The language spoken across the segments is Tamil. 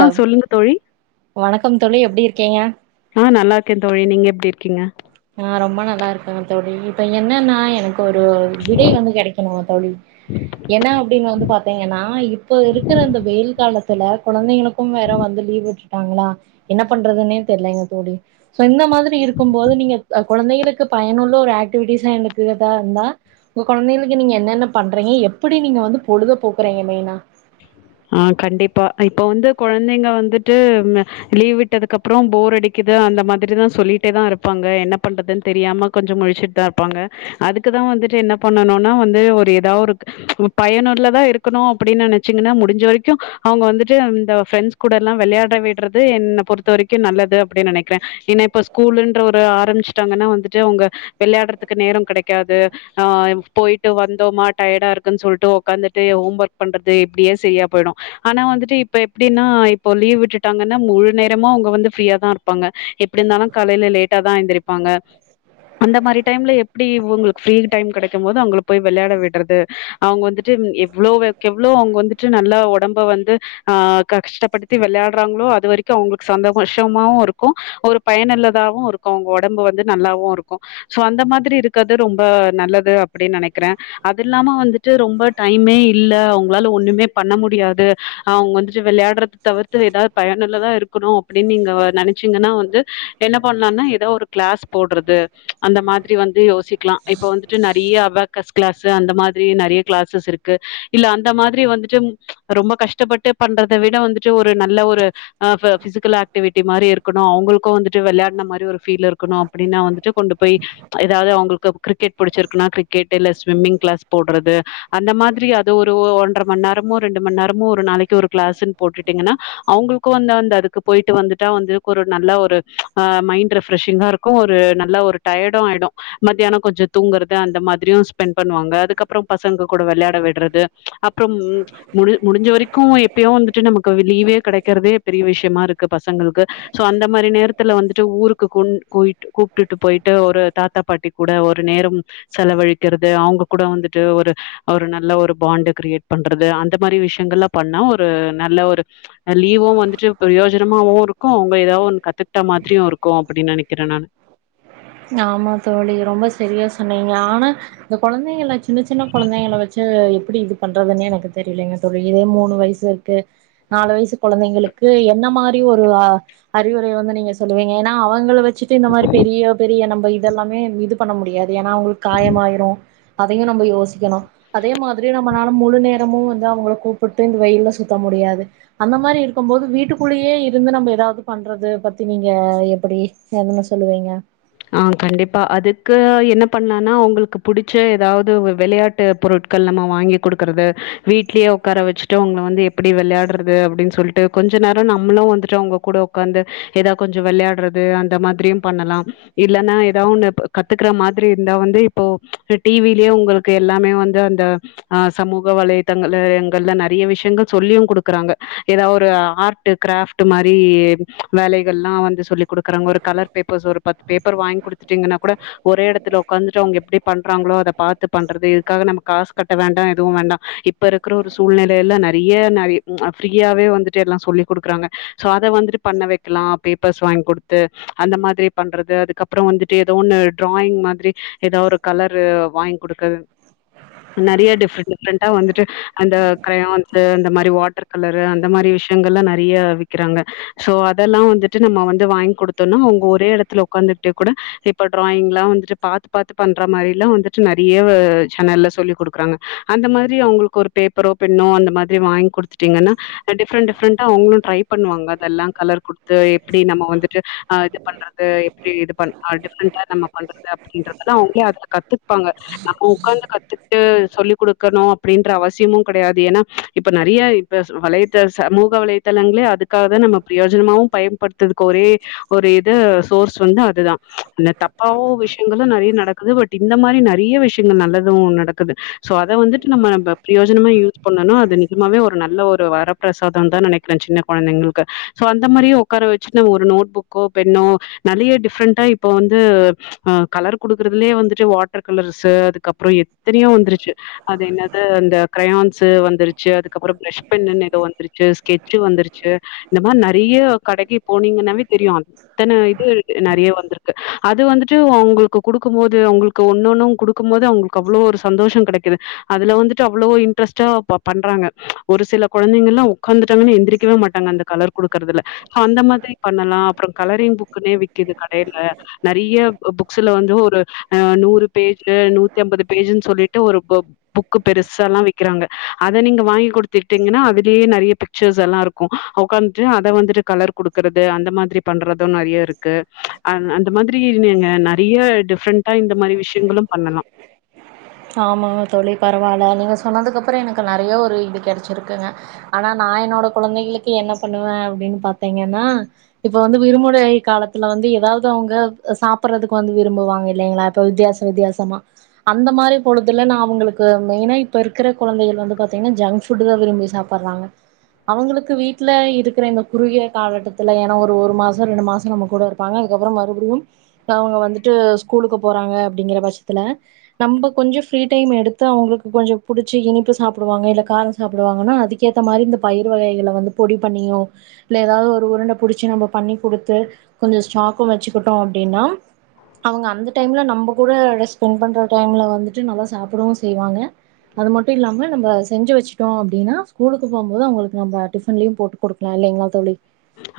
ஆ சொல்லுங்க தோழி வணக்கம் தோழி எப்டி இருக்கீங்க ஆ நல்லா‌ இருக்கே தோழி நீங்க எப்டி இருக்கீங்க ஆ ரொம்ப இருக்கே தோழி‌ இப்ப என்னன்னா எனக் இப்ப ஒரு விடை வந்து கெடைக்கணு தோழி என்ன அப்டின்னு வந்து பாத் த்தீங்கன்னா இப்ப இருக்கிற இந்த வெயில் காலத்துல கொழந்தைங்களுக்கும் வேற‌ வந்து லீவ் ட்டாங்களா என்ன பண்றதுன்னே தெரியலங்க தோழி சோ இந்த மாதிரி இருக்கும் போது நீங்க கொழந்தைகளுக்கு பயனுள்ள ஒரு ஆக்டிவிட்டிஸ்ஸா எனக்கு இதா இருந்தா உங்க கொழந்தைகளுக்கு நீங்க என்னென்ன பண்றீங்க எப்பிடி நீங்க வந்து பொழுது போக்குறீங்க மெய்னா ஆ‌ கண்டிப்பா இப்ப வந்து கொழந்தைங்க வந்துட்டு லீவ் விட்டதுக்கு அப்பற போர் அடிக்குது அந்த மாதிரிதா சொல்லிட்டே தா இருப்பாங்க என்ன பண்றதுன்னு தெரியாம கொஞ்சம் முழிச்சுட்டு தா இருப்பாங்க அதுக்குதா வந்துட்டு என்ன பண்ணனுனா வந்து ஒரு ஏதாவது ஒரு பயனுள்ளதா தா இருக்கணு அப்டின்னு நெனச்சீங்கன்னா முடிஞ் ச வரைக்கு அவுங்க வந்துட்டு இந்த ஃப்ரெண்ட்ஸ் கூட எல்லா விளையாட விடுறது என்ன பொறுத்த வரை க்கு நல்லது அப்டின்னு நெனைக்கிறே ஏனா இப்ப ஸ்கூல்ன்ற ஒரு ஆரம்பிச்சுட்டாங்கன்னா வந்துட்டு அவுங்க வெளையாடுறதுக்கு நேரம் கெடைக்காது ஆ போயிட்டு வந்தோமா டயர்டா இருக்குன்னு சொல்ட்டு ஒக்காந்துட்டு ஹோம் ஒர்க் பண்றது இப்டியே செய்யா போயிடு ஆனா வந்துட்டு இப்ப எப்டினா இப்போ லீவ் விட்டுட்டாங்கன்னா முழு நேரமு அவுங்க வந்து ஃபீரியா தா இரு ப்பாங்க எப்டி இருந்தாலு காலைல லேட்டா தா எந்திருப்பாங்க அந்த மாரி டைம்ல எப்டி உங்களுக்கு ஃப்ரீ டைம் கெடைக்கும் போது அவுங்களுக்கு போய் வெளையாட விடுறது அவுங்க வந்துட்டு எவ்ளோக்கு எவ்வளவு அவுங்க வந்துட்டு நல்லா ஒடம்ப வந்து ஆ கஷ்டப்படுத்தி விளையாடுறாங்களோ அது வரைக்கு அவுங்களுக்கு சந்தோஷமாவு இருக்கு ஒரு பயனுள்ளதாவு இருக்கு அவங்க ஒடம்பு வந்து நல்லாவு இருக்கு சோ அந்த மாதிரி இருக்கது ரொம்ப நல்லது அப்டின் நெனைக்கிறே அது இல்லாம வந்துட்டு ரொம்ப டைம்மே இல்ல அவுங்களால ஒன்னுமே பண்ண மு டியாது அவுங்க வந்துட்டு விளையாடுறத தவிர்த்து ஏதாவது பயனுள்ளதா இருக்கணு அப்டின் நீங்க நெனைச்சீங்கன்னா வந்து என்ன பண்ணலானா ஏதோ ஒரு கிளாஸ் போடுறது அந்த மாதிரி வந்து யோசிக்கலா இப்ப வந்துட்டு நெறைய அபாக்கஸ் கிளாஸ் அந்த மாதிரி நெறைய கிளாஸஸ் இருக்கு இல்ல அந்த மாதிரி வந்துட்டு ரொம்ப கஷ்டப்பட்டு பண்றத விட வந்துட்டு ஒரு நல்ல ஒரு ஆ ஃப ஃபிசிக்கல் ஆக்டிவிட்டி மாரி இருக்கணு அவுங்களுக்கு வந்துட்டு விளையாடுன மாரி ஒரு ஃபீல் இருக்கணு அப்டின்னா வந்துட்டு கொண்டு போய் ஏதாவது அவுங்களுக்கு கிரிக்கெட் புடிச்சிருக்குன்னா கிரிக்கெட் இல்ல ஸ்விம்மிங் கிளாஸ் போடுறது அந்த மாதிரி அது ஒரு ஒ ஒன்றரை ம நேரமு ரெண்டுமண் நேரமு ஒரு நாளைக்கு ஒரு கிளாஸின் போட்டுட்டீங்கன்னா அவுங்களுக்கு வந்து அந்த அதுக்கு போய்ட்டு வந்துட்டாவந்து ஒரு நல்லா ஒரு ஆ மைண்ட் ரிஃப்ரெஷிங்காருக்கு ஒரு நல்ல ஒரு டயர்டும் ஆயிடு மத்தியானொ கொஞ்சொத் தூங்கற்து அந்த மாத்ரியு ஸ்பெண் பண்ணுவாங்க அதுக்கப்பற பசங்க கூட விளையாடவிட்றது அப்பறம் முடிமுடிஞ்ச வரைக்கூ எப்யோ வந்துட்டு நம்மக்கு லீவே கடைக்கறதே பெரிய விஷ்யமாருக்கு பசங்கள்க்கு சோ அந்த மாரி நேரத்துல வந்துட்டு ஊருக்கு குண் கூயிட்டு கூப்பிட்டுட்டு போயிட்டு ஒரு தாத்தா பாட்டி கூட ஒரு நேரம் செலவழிக்கிறது அவுங்க கூட வந்துட்டு ஒரு ஒரு நல்ல ஒரு பாண்டு கிரியேட் பண்றது அந் அந்த மாரி விஷயங்கள்லா பண்ணா ஒரு நல்ல ஒரு லீவு வந்துட்டு பிரயோஜனமாவுருக்கு ம்ப ஏதாவ் ஒன்னு கத்துக்ட்டா மாத்ரியு இருக்கு அப்டின்னு நெனைக்கிறே நானு ஆம்மா தோழி ரொம்ப சரியா‌ சொன்னிங்க ஆனா இந்த கொழந்தைங்களா சின்ன சின்ன கொழந்தைங்கள வச்சு எப்டி இதுப் பண்றதுன் எனக்கு தெரியிலிங்க தோழி இதே மூணு வைசு வர்க்கு நாலு வைசு கொழந்தைங்களு க்கு என்ன மாரி ஒரு அ அறிவுரை வந்து நிங்க சொல்லுவீங்க என்னா அவுங்கள வெச்சிட்டு இந்த மாரி பெரிய ஃபிரியா நம்ப இதல்லாமே இது பண்ண முடியாது ஏன்னா அவுங்குளுக்கு காயமாயிரு அதையு நம்ப யோசிக்கணு அதே மாதிரியு நம்மனால முழு நேரமு வந்து அவுங்கள கூப்பிட்டு இந்த வெயில்ல சுத்தமுடியாது அந்த மாரி இருக்கும்போது வீட்டுக்குள்ளயே இருந்து நம்ம ஏதாவ்து பண்றது பத்தி நீங்க எப்படி எதன்ன சொல்லுவீங்க ஆ கண்டிப்பா அதுக்கு என்ன பண்ணலானா உங்களுக்கு புடிச்ச ஏதாவ்து வெளையாட்டு பொருட் கள் நம்ம வாங்கிகுடுக்கறது வீட்லே உக்கார வச்ட்டு உங்கள வந்து எப்டி வெளாட்றது அப்டின் சொல் ட்டு கொஞ்ச நேரொ நம்ளு வந்துட்டு அவுங்க கூட உக்காந்து ஏதாவ் கொஞ்சொ விளையாட்றது அந்த மாதிரியு பண்ணலாம் இல்லன்னா ஏதாவ் ஒண்ணு ப்ப கத்துக்ற மாதிரி இருந்தா வந்து இப்போ டிவிலே உங்களுக்கு எல்லாமே வந்து அந்த அ சமுகவலைதங்கள்ல எங்கள்ல நெறைய விஷயங்கள் சொல்லியு குடுக்குறாங்க ஏதாவ்ஒரு ஆர் ட்டு கிராஃப்ட் மாரி வேலைகள்ல்லா வந்து சொல்லி குடுக்குறாங்க ஒரு கலர் பேப்பர்ஸ் ஒரு பத் பேப்பர் வாங்கி குடுத்துட்டீங்கன்னா கூட ஒரே எடத்துல உக்காந்துட்டு அவுங்க எப்டி பண்றாங்ளோ அத பாத்து பண்றது இதுக்காக நம்மக் காசு கட்ட வேண்டா எதுவு வேண்டா இப் ப்ப இருக்கிற ஒரு சூழ்நிலை நெறைய நெறை ஃப்ரீயாவே வந்துட்டுஎல்லா சொல்லிக்குடுக்குறாங்க சோ அத வந்துட்டு பண்ண வக்கலா பேப்பர்ஸ் வாங்கிகுடுத்து அந்த மாதிரி பண்றத் து அதுக்கப்ற வந்துட்டு ஏதோ ஒன்னு டிராயிங் மாதிரி எதா ஒரு கலரு வாங்கிகுடுக்கற நெறைய டிஃப்ரெண்ட் டிஃப்ரெண்ட்டா வந்துட்டு அந்த கிரயான்ஸ்ஸீ அந்த மாரி வாட்டர் கலரு அந்த மாரி விஷயங்கள்லா நெறைய விக்குறாங்க சோ அதெல்லா வந்துட்டு நம்ம வந்து வாங்கி குடுத்தோன்னா அங்க ஒரே எடத்துல ஒக்காந்துட்டே கூட இப்ப டிராயிங்ல்லா வந்துட்டு பாத்து பாத்து பண்ற மாரில்லா வந்துட்டு நெறைய சேனல்ல சொல்லி் குடுக்றாங்க அந்த மாரி அவுங்களுக்கு ஒரு பேப்பரோ பெண்ணோ அந்த மாரி வாங்கி குடுத்டீங்கன்னா டிஃப்ரண்ட் டிஃப்ரெண்டா அவுங்களு ட்ரை பண்ணுவாங்க அதெல்லா கலர் குட்த்து எப்டி நம்மவந்துட்டு அ இதுப்பன் றது எப்புடி இது பண்அ டிஃப்ரெண்டா நம்ம பண்றது அப்படின்றதெல்லா அவுங்களே அதுல கத்துப்பாங்க நம்ம உக்கார்ந்து கத்துக்ட்டு சொல்லி் குடுக்கணு அப்படின்ற அவசியமு கெடையாது ஏன்னா இப்ப நறிய ப்ப வலைத்தள சமூக வலைதளங்களே அதுக்காகதா நம்ம பிரயோஜனமாவு பயன்படுத்ததுக்கு ஒரே ஒருஇது சோர்ஸ் ஸ்வந்து அதுதா அந்த தப்பாவு விஷ்யங்கள் நறிய நடக்குது பட் இந்த மாரி நறிய விஷ்யங்கள் நல்லதூ நடக் க்குது சோ அத வந்துட்டு நம்ப ப பிரயோஜ்னமா யூஸ் பண்ணனா அது நிஜமாவே ஒரு நல்ல ஒரு வரப் சாதந்தா நெனைக்கிற சின்ன கொழந்தைங்களுக்கு சோ அந்த மாரியே உக்கார வச்சுட் நம்ம ஒரு நோட் புக்கோ பெண்ணோ நறிய டிஃப்ரெண்ட்டா இப்போ வந்து கலர் அ குடுக்கற்துலே வந்துட்டு வாட்டர் கலர்ஸ்ஸி அது கப்புறோ எத்தினியோ வந்துருச்சு அது என்னது அந்த கிரையான்ஸ் ஸு வந்துருச்சு அதுக்கப்பற ப்ரஷ் பென்னுன் எதோ வந்துருச்சு ஸ்கெட்சு வந்துருச்சு இந்த மார் நறிய கடைக்கு போனீங்கன்னாவே தெரியு அத்தன இருக்கு அ நறைய வந்திருக்கு அது வந்துட்டு அவங்களுக்கு கொடுக்கும் போது அவுங்களுக்கு ஒன்னு ஒன்னு அவுங் கொடுக்கும் போது அவுங்ளுக் அவ்வளோ ஒரு சந்தோஷம் கெடைக்குது அதுல வந்துட்டு அவ்வளவோ இன்ட்ரெஸ்ட்டா பண்றாங்க ஒரு சில கொழந்தைங்கலாம் உக்காந்துட்டாங்கன்னா எந்திரிக்கவே மாட்டாங்க அந்த கலர் கொடுக்கறதுல அந்த மாதிரி பண்ணலாம் அப்புறம் கலரிங் புக் க்குனே விக்குது கடையில நெறைய புக்ஸ்ல வந்து ஒரு அ நூறு பேஜ் நூத்தி ஐம்பது பேஜ்ன்னு சொல்லிட்டு ஒரு ப புக்கு பெருசா எல்லாம் விக்கிறாங்க அத நீங்க வாங்கி கொடுத்துட்டீங்கன்னா அதுலேயே நெறைய பி க்க்ஷர்ஸ் எல்லாம் இருக்கும் உக்காந்துட்டு அத வந்துட்டு கலர் கொடுக்கறது அந்த மாதிரி பண்றதும் நெறைய இருக்கு அ அந்த மாதிரி நெறைய டிஃப்ரெண்டா இந்த மாதிரி விஷயங்களும் பண்ணலாம் ஆமாம்ங்க தோழி பரவால்ல நீங்க சொன்னதுக்கப்புறம் எனக்கு நெறையா ஒரு இது கெடச்சிருக்குங்க ஆனா நா என்னோட குழந்தைகளுக்கு என்ன பண்ணுவேன் அப்டின்னு பாத்தீங்கன்னா இப்ப வந்து விரும்புறை காலத்துல வந்து ஏதாவ்து அவுங்க சாப்புறதுக்கு வந்து விரும்புவாங்க இல்லைங்களா இப்போ வித்தியாசம் வித்தியாசமா அந்த மாரி பொழுதுல நா அவுங்களுக்கு மெயினா இப்ப இருக்ற கொழந்தைகள் வந்து பாத்தீங்கன்னா ஜங்க் ஃபுட்டு தா விரும்பி சாப்புறாங்க அவுங்களுக்கு வீட்ல இருக்கிற இந்த குறுகிய காலகட்டத்துல ஏன்னா ஒரு மாசம் ரெண்டு மாசம் நம்ம கூட இருப்பாங்க அதுக்கு அப்புறம் மறுபடியும் அவுங்க வந்துட்டு ஸ்கூலுக்கு போறாங்க அப்டிங்கிற பட்சத்துல நம்ப கொஞ்சம் ஃப்ரீ டைம் எடுத்து அவங்களுக்கு கொஞ்சம் புடிச்ச இனிப்பு சாப்டுவாங்க இல்ல காரம் சாப்புடுவங்கன்னா அதுக் கேத்த மாரி இந்த பயிர் வகைகள வந்து பொடி பண்ணியோ இல்ல ஏதாவ்து ஒரு உருண்ட பிடிச்சி நம்ம பண்ணி கொடுத்து கொஞ்சம் ஸ்டாக்கும் வச்சுக்கிட்டோம் அப்டின்னா அவுங்க அந்த டைம்ல நம்ம கூட ஸ்பெண்ட் பண்ற டைம்ல வந்துட்டு நல்லா சாப்டவும் செய்வாங்க அது மட்டும் இல்லாம நம்ம செஞ்சு வச்சட்டோம் அப்டின்னா ஸ்கூலுக்கு போகும் போது அவுங்களுக்கு நம்ம டிஃபன்லயு போட்டு குடுக்கலாம் இல்லைங்களா தோழி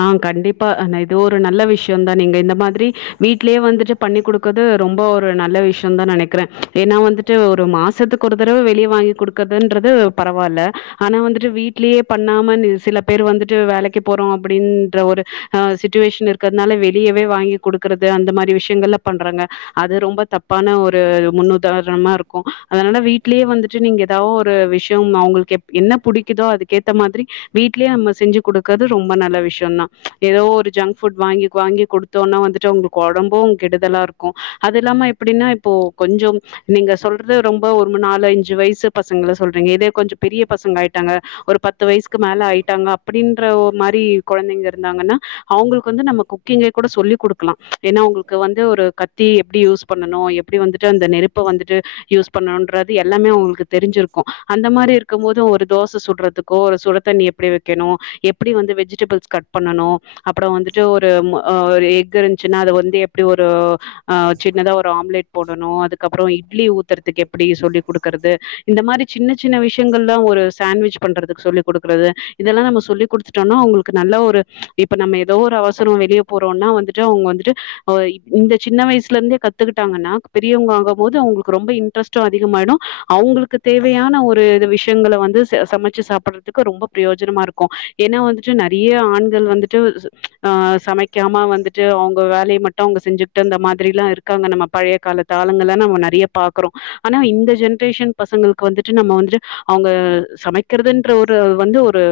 ஆ கண்டிப்பா இது ஒரு நல்ல விஷயம் தான் நீங்க இந்த மாதிரி வீட்லயே வந்துட்டு பண்ணி் கொடுக்கது ரொம்போ ஒரு நல்ல விஷயம் தான் நெனைக்கிறேன் ஏன்னா வந்துட்டு ஒரு மாசத்துக்கு ஒரு தடவ வெளிய வாங்கி கொடுக் கதுன்றது பரவால்ல ஆனா வந்துட்டு வீட்லயே பண்ணாம சில பேர் வந்துட்டு வேலைக்கு போறோம் அப்டின்ற ஒரு அ சிச்சுவேஷன் இருக்கிறதுனால வெளியவே வாங்கி கொடுக்கறது அந்த மாதிரி விஷயங்கள்ல பண்றாங்க அது ரொம்ப தப்பான ஒரு முன்னுதாரணமா இருக்கும் அதனால வீட்லயே வந்து ட்டு நீங்க ஏதோ ஒரு விஷயம் அவுங்களுக்கு என்ன பிடிக்குதோ அதுக்க ஏத்த மாதிரி வீட்லேயே நம்ம செஞ்சு கொடுக்கது ரொம் ரொம்ப நல்ல விஷயம் தான் ஏதோ ஒரு ஜங்க் ஃபுட் வாங்கி வாங்கி கொடுத்தோம்ன்னா வந்துட்டு அவுங்களுக்கு ஒடம்பும் கெடுதலா இருக் கும் அது இல்லாம எப்டினா இப்போ கொஞ்சம் நீங்க சொல்றது ரொம்ப ஒரு நாலு அஞ்சு வயசு பசங்கல சொல்றீங்க இதே கொஞ்சம் பெரிய பசங்க ஆயிட்டாங்க ஒரு பத்து வயசுக்கு மேல ஆயிட்டாங்க அப்டின்ற மாதிரி கொழந்தைங்க இருந்தாங்கன்னா அவுங்களுக்கு வந்து நம்ம குக்கிங்கை கூட சொல்லி் கொடுக்கலாம் ஏன்னா அவுங்களுக்கு வந்து ஒரு கத்தி எப்டி யூஸ் பண்ணணும் எப்டி வந்துட்டு அந்த நெருப்ப வந்துட்டு யூஸ் பண்ணும்ன்றது எல்லாமே அவுங்களுக்கு தெரிஞ்சிருக்கும் அந்த மாதிரி இருக்கும் போது ஒரு தோச சுடுறதுக்கோ ஒரு சுடுதண்ணி எப்டி வைக்கணும் எப்டி வந்து வெஜிடபிள்ஸ் கட் பண்ணணும் அப்றோ வந்துட்டு ஒரு ஆ ஒரு எக் இருந்ச்சுன்னா அது வந்து எப்டி ஒரு ஆ சின்னதா ஒரு ஆம்லெட் போடணு அதுக்கப்றோ இட்லி ஊத்துறதுக்கு எப்டி சொல்லி குடுக்றது இந்த மாரி சின்ன சின்ன விஷயங்கள்லா ஒரு சாண்ட்விச் பண்றதுக்கு சொல்லி குடுக்குறது இதெல்லா நம்ம சொல்லிக் குடுத்து ட்டோனா அவுங்களுக்கு நல்ல ஒரு இப்ப நம்ம ஏதோ ஒரு அவசரம் வெளியே போறோனா வந்துட்டு அவுங்க வந்துட்டு ஓ இந்த சின்ன வயசுல இருந்தே கத்துக்கிட்டாங்கன்னா பெரியவங்க ஆகு போது அவுங்களுக்கு ரொம்ப இன்ட்ரெஸ்ட் டும் அதிகமாயிடுஅவங்களுக்கு தேவையான ஒரு விஷயங்கள வந்து ச சமச்சு சாப்புறதுக்கு பிரயோஜனமா இருக்கு ஏன்னா வந்துட்டு நெறைய ஆண்கள் வந்துட்டு ஆ சமைக்காம வந்துட்டு அவுங்க வேலய மட்டு அவுங்க செஞ்சு ட்டு இந்தந்த மாதிரில்லாம் இருக்காங்க நம்ம பழைய காலத்து ஆளுங்கள நம்ம நெறைய பாக்கறோம் ஆனா இந்த ஜென்ரேஷன் பசங்களுக்கு வந்துட்டு நம்ம வந்துட்டு அவங்க சமைக்கிறதுன்ற ஒரு வந்து ஒரு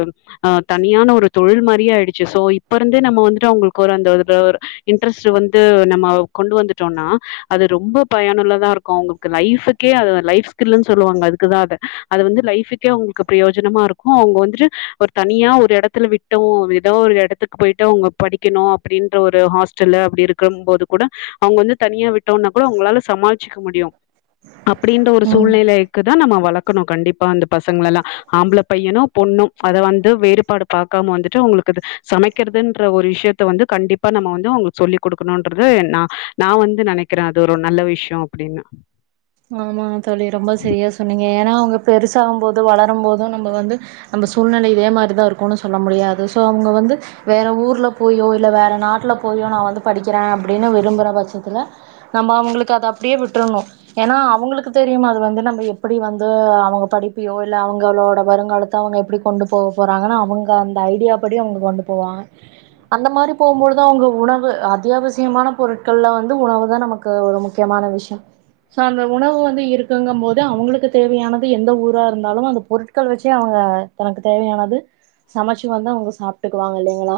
தனியா ஆனா ஒரு தொழில் மாறி ஆயிடுச்சு சோ இப்ப இருந்தே நம்ம வந்துட்டு அவங்களுக்கு ஒரு அந்த ஒரு இன்ட்ரெஸ்ட் வந்து நம்ம கொண்டு வந்துட்டோனா அது ரொம்ப பயனுள்ளதா இருக்கும் அவங்களுக்கு லைஃபக்கே அது லைஃப் ஸ்கில்ன்னு சொல்லுவாங்க அதுக்குதான் அத அது வந்து லைஃபக்கே அவங்களுக்கு பிரயோஜனமா இருக்கும் அவங்க வந்துட்டு ஒரு தனியா ஒரு எடத்துல விட்டோம் ஏதோ ஒரு எடத்துக்கு போயிட்டு அவங்க படிக்கணும் அப்படின்ற ஒரு ஹாஸ்டல்லு அப்டி இருக்கு இருக்கும் போது கூட அவங்க வந்து தனியா விட்டோம்னா கூட அவங்களால சமாளச்சிக்க முடியும் அப்டின்ற ஒரு சூழ்நிலைக்கு தான் நம்ம வளர்க்கணும் கண்டிப்பா அந்த பசங்களல்லாம் ஆம்பள பையனும் பொண்ணும் அத வந்து வேறுபாடு பாக்காம வந்துட்டு உங்களுக்கு சமைக்கிறதுன்ற ஒரு விஷயத்த வந்து கண்டிப் பா நம்ம வந்து அவங்களுக்கு சொல்லி குடுக்கணும்ன்றது நா நான் வந்து நெனைக்கிறேன் அது ஒரு நல்ல விஷயம் அப்டின்னு ஆமா தோழி ரொம்ப சரியா சொன்னீங்க ஏன்னா அவங்க பெருசாகும் போது வளரும் போது நம்ம வந்து நம்ம சூழ்நிலை இதே மாரிதான் இருக்கும்னு சொல்ல முடியாது சோ அவங்க வந்து வேற ஊர்ல போயோ இல்ல வேற நாட்ல போயோ நான் வந்து படிக்கிறேன் அப்டின்னு விரும்புற பட்சத்துல நம்ம அவங்களுக்கு அத அப்படியே விட்ரனும் ஏன்னா அவங்களுக்கு தெரியும் அது வந்து நம்ம எப்படி வந்து அவங்க படிப்பியோ இல்ல அவங்க அவளோட வருங்காலத்த அவங்க எப்டி கொண்டு போக போறாங்கன்னா அவங்க அந்த ஐடியா படி அவங்க கொண்டு போவாங்க அந்த மாரி போகும்போதுதான் அவங்க உணவு அத்தியாவசியமான பொருட்கள்ல வந்து உணவு தான் நமக் க்கு ஒரு முக்கியமான விஷயம் ஸோ அந்த உணவு வந்து இருக்குங்கும் போது அவங்களுக்கு தேவையானது எந்த ஊரா இருந்தாலும் அந்த பொருட்கள் வச்சே அவங்க தனக்கு தேவையானது சமைச்சு வந்து அவங்க சாப்பிட்டுக்குவாங்க இல்லைங்களா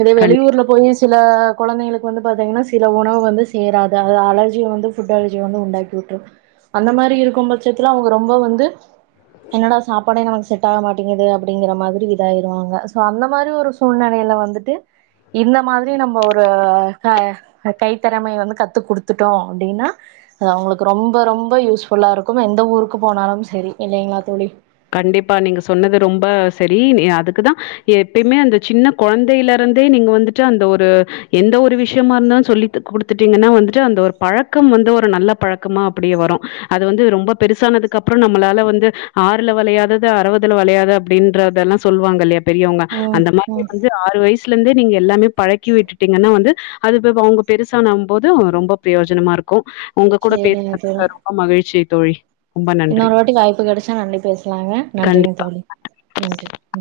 இதே கண் வெளியூர்ல போயி சில கொழந்தைளுக்கு வந்து பாத்தீங்கன்னா சில உணவு வந்து சேராது அது அலர்ஜிய வந்து ஃபுட் அலர்ஜிய வந்து உண்டாக் கிடுது அந்த மாரி இருக்கும் பட்சத்துல அவங்க ரொம்ப வந்து என்னடா சாப்பாடே நமக்கு செட் ஆக மாட்டேங்குது அப்படிங்கற மாதிரி இதாயிடுவாங்க சோ அந்த மாதிரி ஒரு சூழ்நிலையில வந்துட்டு இந்த மாதிரி நம்ம ஒரு கைத்திறமைய வந்து கத்து குடுத்துட்டோம் அப்டின்னா அது அவங்களுக்கு ரொம்ப ரொம்ப யூஸ்ஃபுல்லா இருக்கும் எந்த ஊருக்கு போனாலும் சரி இல்லைங்களா தோழி கண்டிப்பா நீங்க சொன்னது ரொம்ப செரி அதுக்குதான் எப்பயுமே அந்த சின்ன கொழந்தைல இருந்தே நீங்க வந்துட்டு அந்த ஒரு கொ எந்த ஒரு விஷயமா இருந்தாலும் சொல்லி குடுத்துட்டீங்கன்னா வந்துட்டு அந்த ஒரு பழக்கம் வந்து ஒரு நல்ல பழக்கமா அப்டியே வரும் அது வந்து ரொம்ப பெருசானதுக்கு அப்றோம் நம்மளால வந்து ஆறு துல வளையாதது அறுபதுல வளையாது அப்டின்றதெல்லாம் சொல்லுவாங்கல்லையா பெரியவங்க ம் அந்த மாரி ம் வந்து ஆறு வயசுல இருந்தே நீங்க எல்லாமே பழக்கி விட்டுட்டீங்கன்னா வந்து அது அவங்க பெருசான போது ரொம்ப பிரயோஜனமா இருக்கு உங்க கூட சேரிங்க தோழி பேசுனதுல ரொம்ப மகிழ்ச்சி தோழி ரொம்ப நன்றி. இன்னொரு வாட்டி வாய்ப்பு கெடைச்சா மறுபடியும் பேசலாங்க நன்றிங்க கண்டிப்பா. தோழி நன்றி ம்